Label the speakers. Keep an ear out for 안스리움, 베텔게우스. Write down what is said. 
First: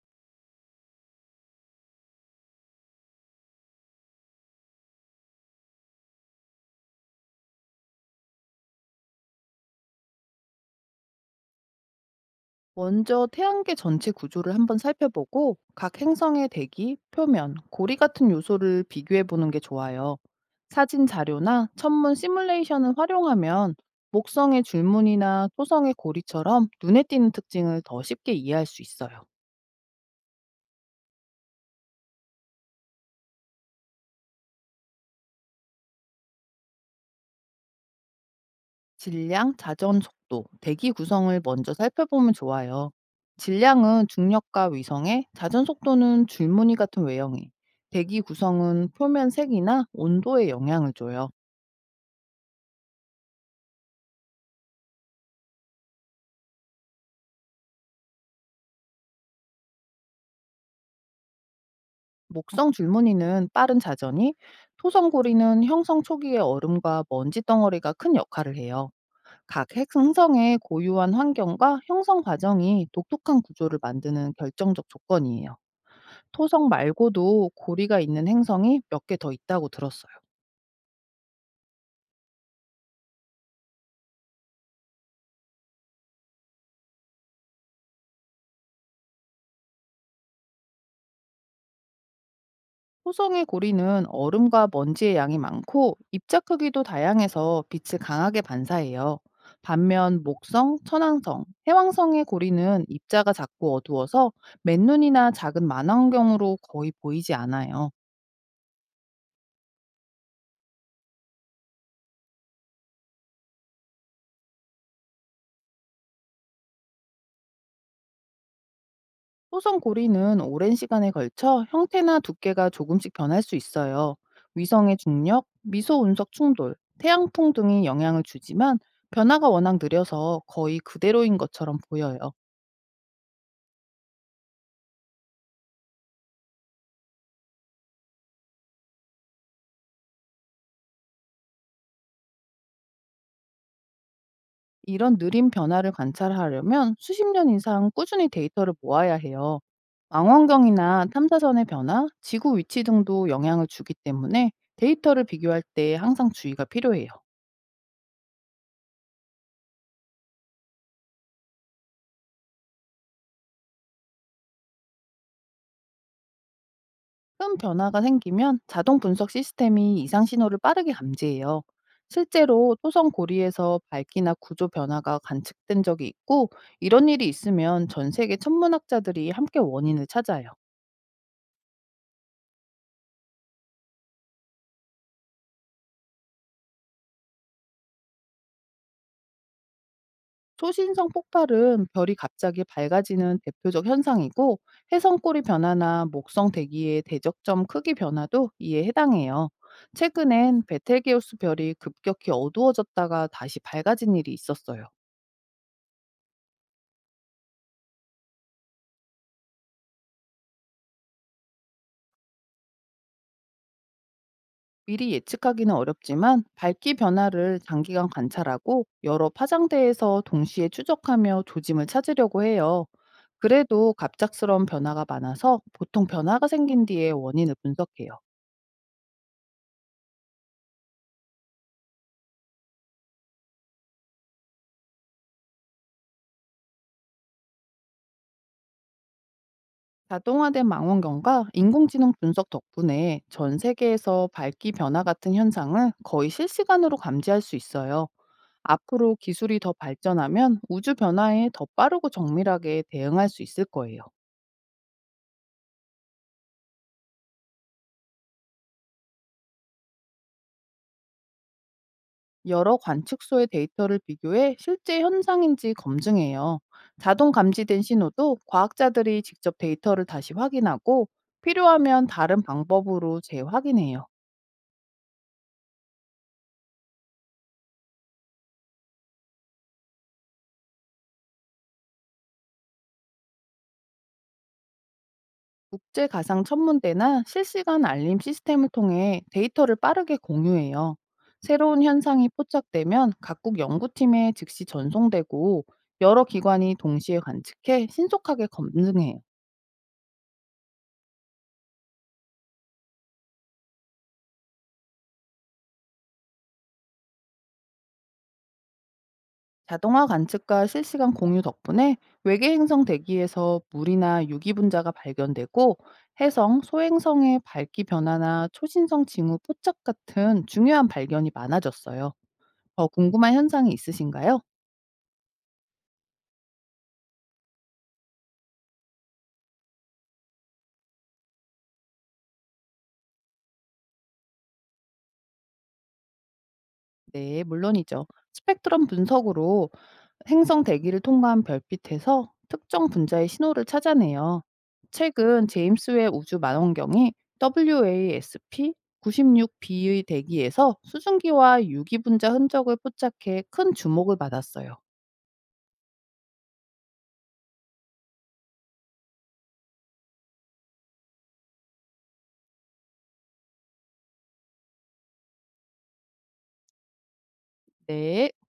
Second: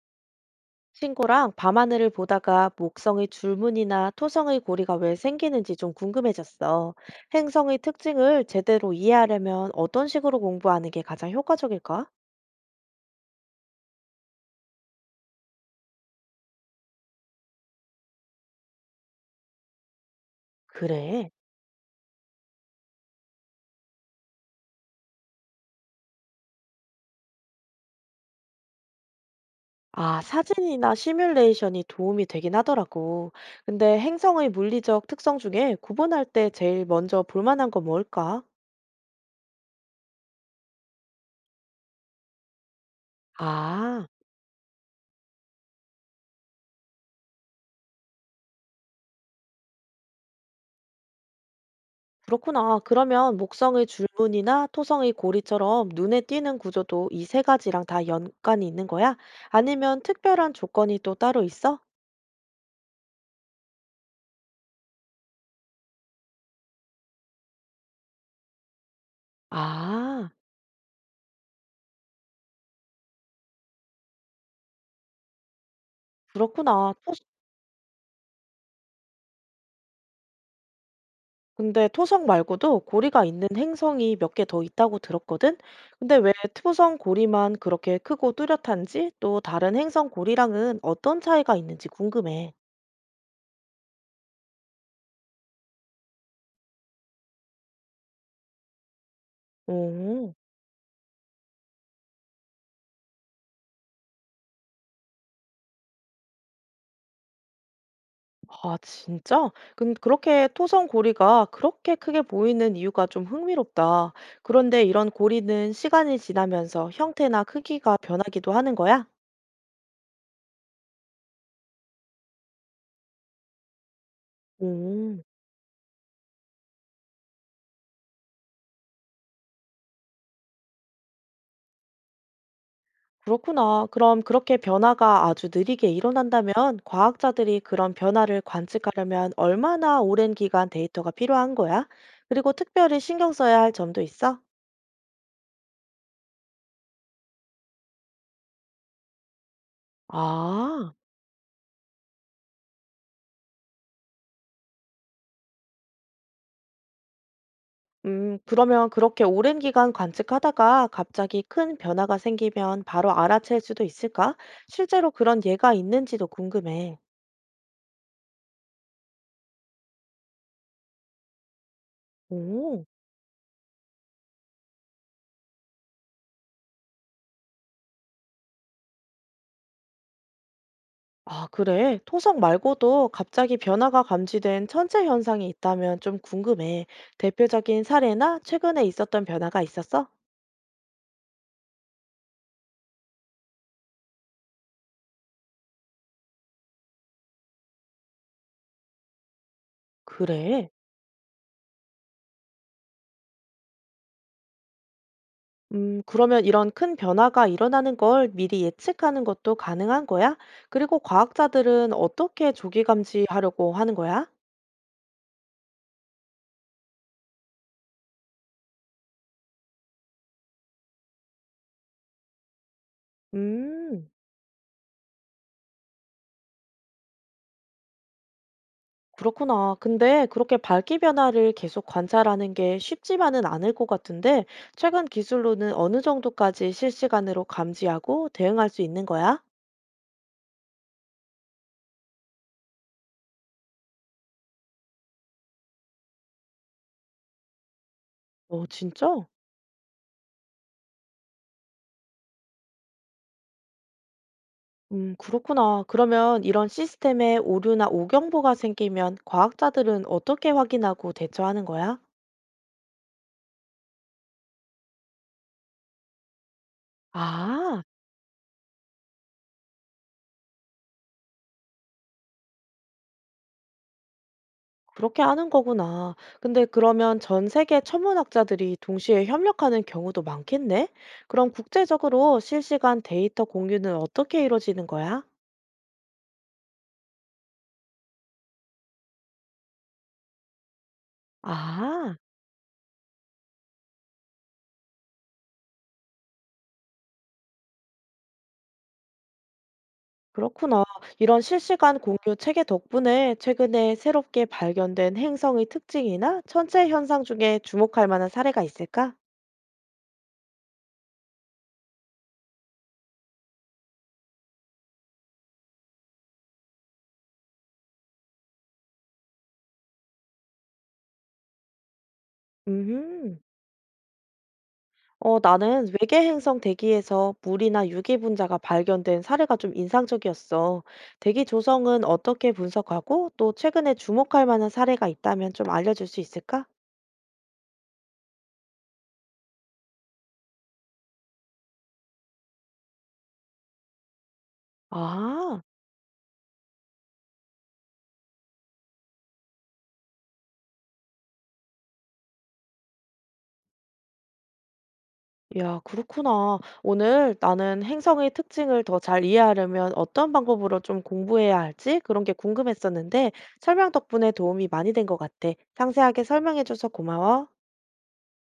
Speaker 1: 친구랑 밤하늘을 보다가 목성의 줄무늬나 토성의 고리가 왜 생기는지 좀 궁금해졌어. 행성의 특징을 제대로 이해하려면 어떤 식으로 공부하는 게 가장 효과적일까?
Speaker 2: 먼저 태양계 전체 구조를 한번 살펴보고 각 행성의 대기, 표면, 고리 같은 요소를 비교해 보는 게 좋아요. 사진
Speaker 1: 그래.
Speaker 2: 자료나 천문 시뮬레이션을 활용하면 목성의 줄무늬나 토성의 고리처럼 눈에 띄는 특징을 더 쉽게 이해할 수 있어요.
Speaker 1: 아, 사진이나 시뮬레이션이 도움이 되긴 하더라고. 근데 행성의 물리적 특성 중에 구분할 때 제일 먼저 볼 만한 건 뭘까?
Speaker 2: 질량, 자전 속도, 대기 구성을 먼저 살펴보면 좋아요.
Speaker 1: 아.
Speaker 2: 질량은 중력과 위성에, 자전 속도는 줄무늬 같은 외형에, 대기 구성은 표면 색이나 온도에 영향을 줘요.
Speaker 1: 그렇구나. 그러면 목성의 줄무늬나 토성의 고리처럼 눈에 띄는 구조도 이 세 가지랑 다 연관이 있는 거야? 아니면 특별한 조건이 또 따로 있어?
Speaker 2: 목성 줄무늬는 빠른 자전이, 토성고리는 형성 초기의 얼음과 먼지 덩어리가 큰 역할을 해요.
Speaker 1: 아,
Speaker 2: 행성의 고유한 환경과 형성 과정이 독특한 구조를 만드는 결정적 조건이에요. 토성
Speaker 1: 그렇구나.
Speaker 2: 말고도 고리가 있는 행성이 몇 개 더 있다고 들었어요.
Speaker 1: 근데 토성 말고도 고리가 있는 행성이 몇 개 더 있다고 들었거든? 근데 왜 토성 고리만 그렇게 크고 뚜렷한지 또 다른 행성 고리랑은 어떤 차이가 있는지 궁금해.
Speaker 2: 호성의 고리는 얼음과 먼지의 양이 많고 입자 크기도 다양해서 빛을 강하게 반사해요. 반면
Speaker 1: 오.
Speaker 2: 목성, 천왕성, 해왕성의 고리는 입자가 작고 어두워서 맨눈이나 작은 만원경으로 거의 보이지 않아요.
Speaker 1: 아 진짜? 근 그렇게 토성 고리가 그렇게 크게 보이는 이유가 좀 흥미롭다. 그런데 이런 고리는 시간이 지나면서 형태나 크기가 변하기도 하는 거야?
Speaker 2: 호성 고리는 오랜 시간에 걸쳐 형태나 두께가 조금씩 변할 수 있어요. 위성의
Speaker 1: 오,
Speaker 2: 중력, 미소 운석 충돌, 태양풍 등이 영향을 주지만 변화가 워낙 느려서 거의 그대로인 것처럼 보여요.
Speaker 1: 그렇구나. 그럼 그렇게 변화가 아주 느리게 일어난다면 과학자들이 그런 변화를 관측하려면 얼마나 오랜 기간 데이터가 필요한 거야? 그리고 특별히 신경 써야 할 점도 있어?
Speaker 2: 이런 느린 변화를 관찰하려면 수십 년 이상 꾸준히 데이터를 모아야 해요.
Speaker 1: 아.
Speaker 2: 망원경이나 탐사선의 변화, 지구 위치 등도 영향을 주기 때문에 데이터를 비교할 때 항상 주의가 필요해요.
Speaker 1: 그러면 그렇게 오랜 기간 관측하다가 갑자기 큰 변화가 생기면 바로 알아챌 수도 있을까? 실제로 그런 예가 있는지도 궁금해.
Speaker 2: 큰 변화가 생기면 자동 분석 시스템이 이상 신호를 빠르게 감지해요. 실제로
Speaker 1: 오,
Speaker 2: 토성 고리에서 밝기나 구조 변화가 관측된 적이 있고 이런 일이 있으면 전 세계 천문학자들이 함께 원인을 찾아요.
Speaker 1: 아, 그래. 토성 말고도 갑자기 변화가 감지된 천체 현상이 있다면 좀 궁금해. 대표적인 사례나 최근에 있었던 변화가 있었어?
Speaker 2: 초신성 폭발은 별이 갑자기 밝아지는 대표적 현상이고 해성골이 변화나 목성 대기의 대적점 크기 변화도 이에 해당해요. 최근엔
Speaker 1: 그래.
Speaker 2: 베텔게우스 별이 급격히 어두워졌다가 다시 밝아진 일이 있었어요.
Speaker 1: 그러면 이런 큰 변화가 일어나는 걸 미리 예측하는 것도 가능한 거야? 그리고 과학자들은 어떻게 조기 감지하려고 하는 거야?
Speaker 2: 미리 예측하기는 어렵지만 밝기 변화를 장기간 관찰하고 여러 파장대에서 동시에 추적하며 조짐을 찾으려고 해요. 그래도
Speaker 1: 음.
Speaker 2: 갑작스러운 변화가 많아서 보통 변화가 생긴 뒤에 원인을 분석해요.
Speaker 1: 그렇구나. 근데 그렇게 밝기 변화를 계속 관찰하는 게 쉽지만은 않을 것 같은데, 최근 기술로는 어느 정도까지 실시간으로 감지하고 대응할 수 있는 거야?
Speaker 2: 자동화된 망원경과 인공지능 분석 덕분에 전 세계에서 밝기 변화 같은 현상을 거의 실시간으로 감지할 수 있어요.
Speaker 1: 어,
Speaker 2: 앞으로
Speaker 1: 진짜?
Speaker 2: 기술이 더 발전하면 우주 변화에 더 빠르고 정밀하게 대응할 수 있을 거예요.
Speaker 1: 그렇구나. 그러면 이런 시스템에 오류나 오경보가 생기면 과학자들은 어떻게 확인하고 대처하는 거야?
Speaker 2: 여러 관측소의 데이터를 비교해 실제 현상인지 검증해요. 자동 감지된
Speaker 1: 아.
Speaker 2: 신호도 과학자들이 직접 데이터를 다시 확인하고 필요하면 다른 방법으로 재확인해요.
Speaker 1: 그렇게 하는 거구나. 근데 그러면 전 세계 천문학자들이 동시에 협력하는 경우도 많겠네? 그럼 국제적으로 실시간 데이터 공유는 어떻게 이루어지는 거야?
Speaker 2: 국제 가상 천문대나 실시간 알림 시스템을 통해 데이터를 빠르게 공유해요. 새로운
Speaker 1: 아,
Speaker 2: 현상이 포착되면 각국 연구팀에 즉시 전송되고 여러 기관이 동시에 관측해 신속하게 검증해요.
Speaker 1: 그렇구나. 이런 실시간 공유 체계 덕분에 최근에 새롭게 발견된 행성의 특징이나 천체 현상 중에 주목할 만한 사례가 있을까?
Speaker 2: 자동화 관측과 실시간 공유 덕분에 외계 행성 대기에서 물이나 유기 분자가 발견되고 해성, 소행성의 밝기 변화나 초신성 징후 포착 같은 중요한 발견이 많아졌어요. 더 궁금한
Speaker 1: 음.
Speaker 2: 현상이 있으신가요?
Speaker 1: 어, 나는 외계 행성 대기에서 물이나 유기분자가 발견된 사례가 좀 인상적이었어. 대기 조성은 어떻게 분석하고 또 최근에 주목할 만한 사례가 있다면 좀 알려줄 수 있을까?
Speaker 2: 네, 물론이죠. 스펙트럼 분석으로 행성 대기를 통과한 별빛에서 특정 분자의 신호를 찾아내요. 최근
Speaker 1: 아,
Speaker 2: 제임스 웹 우주 망원경이 WASP 96b의 대기에서 수증기와 유기 분자 흔적을 포착해 큰 주목을 받았어요.
Speaker 1: 야, 그렇구나. 오늘 나는 행성의 특징을 더 잘 이해하려면 어떤 방법으로 좀 공부해야 할지 그런 게 궁금했었는데 설명 덕분에 도움이 많이 된 것 같아. 상세하게 설명해줘서 고마워.
Speaker 2: 네.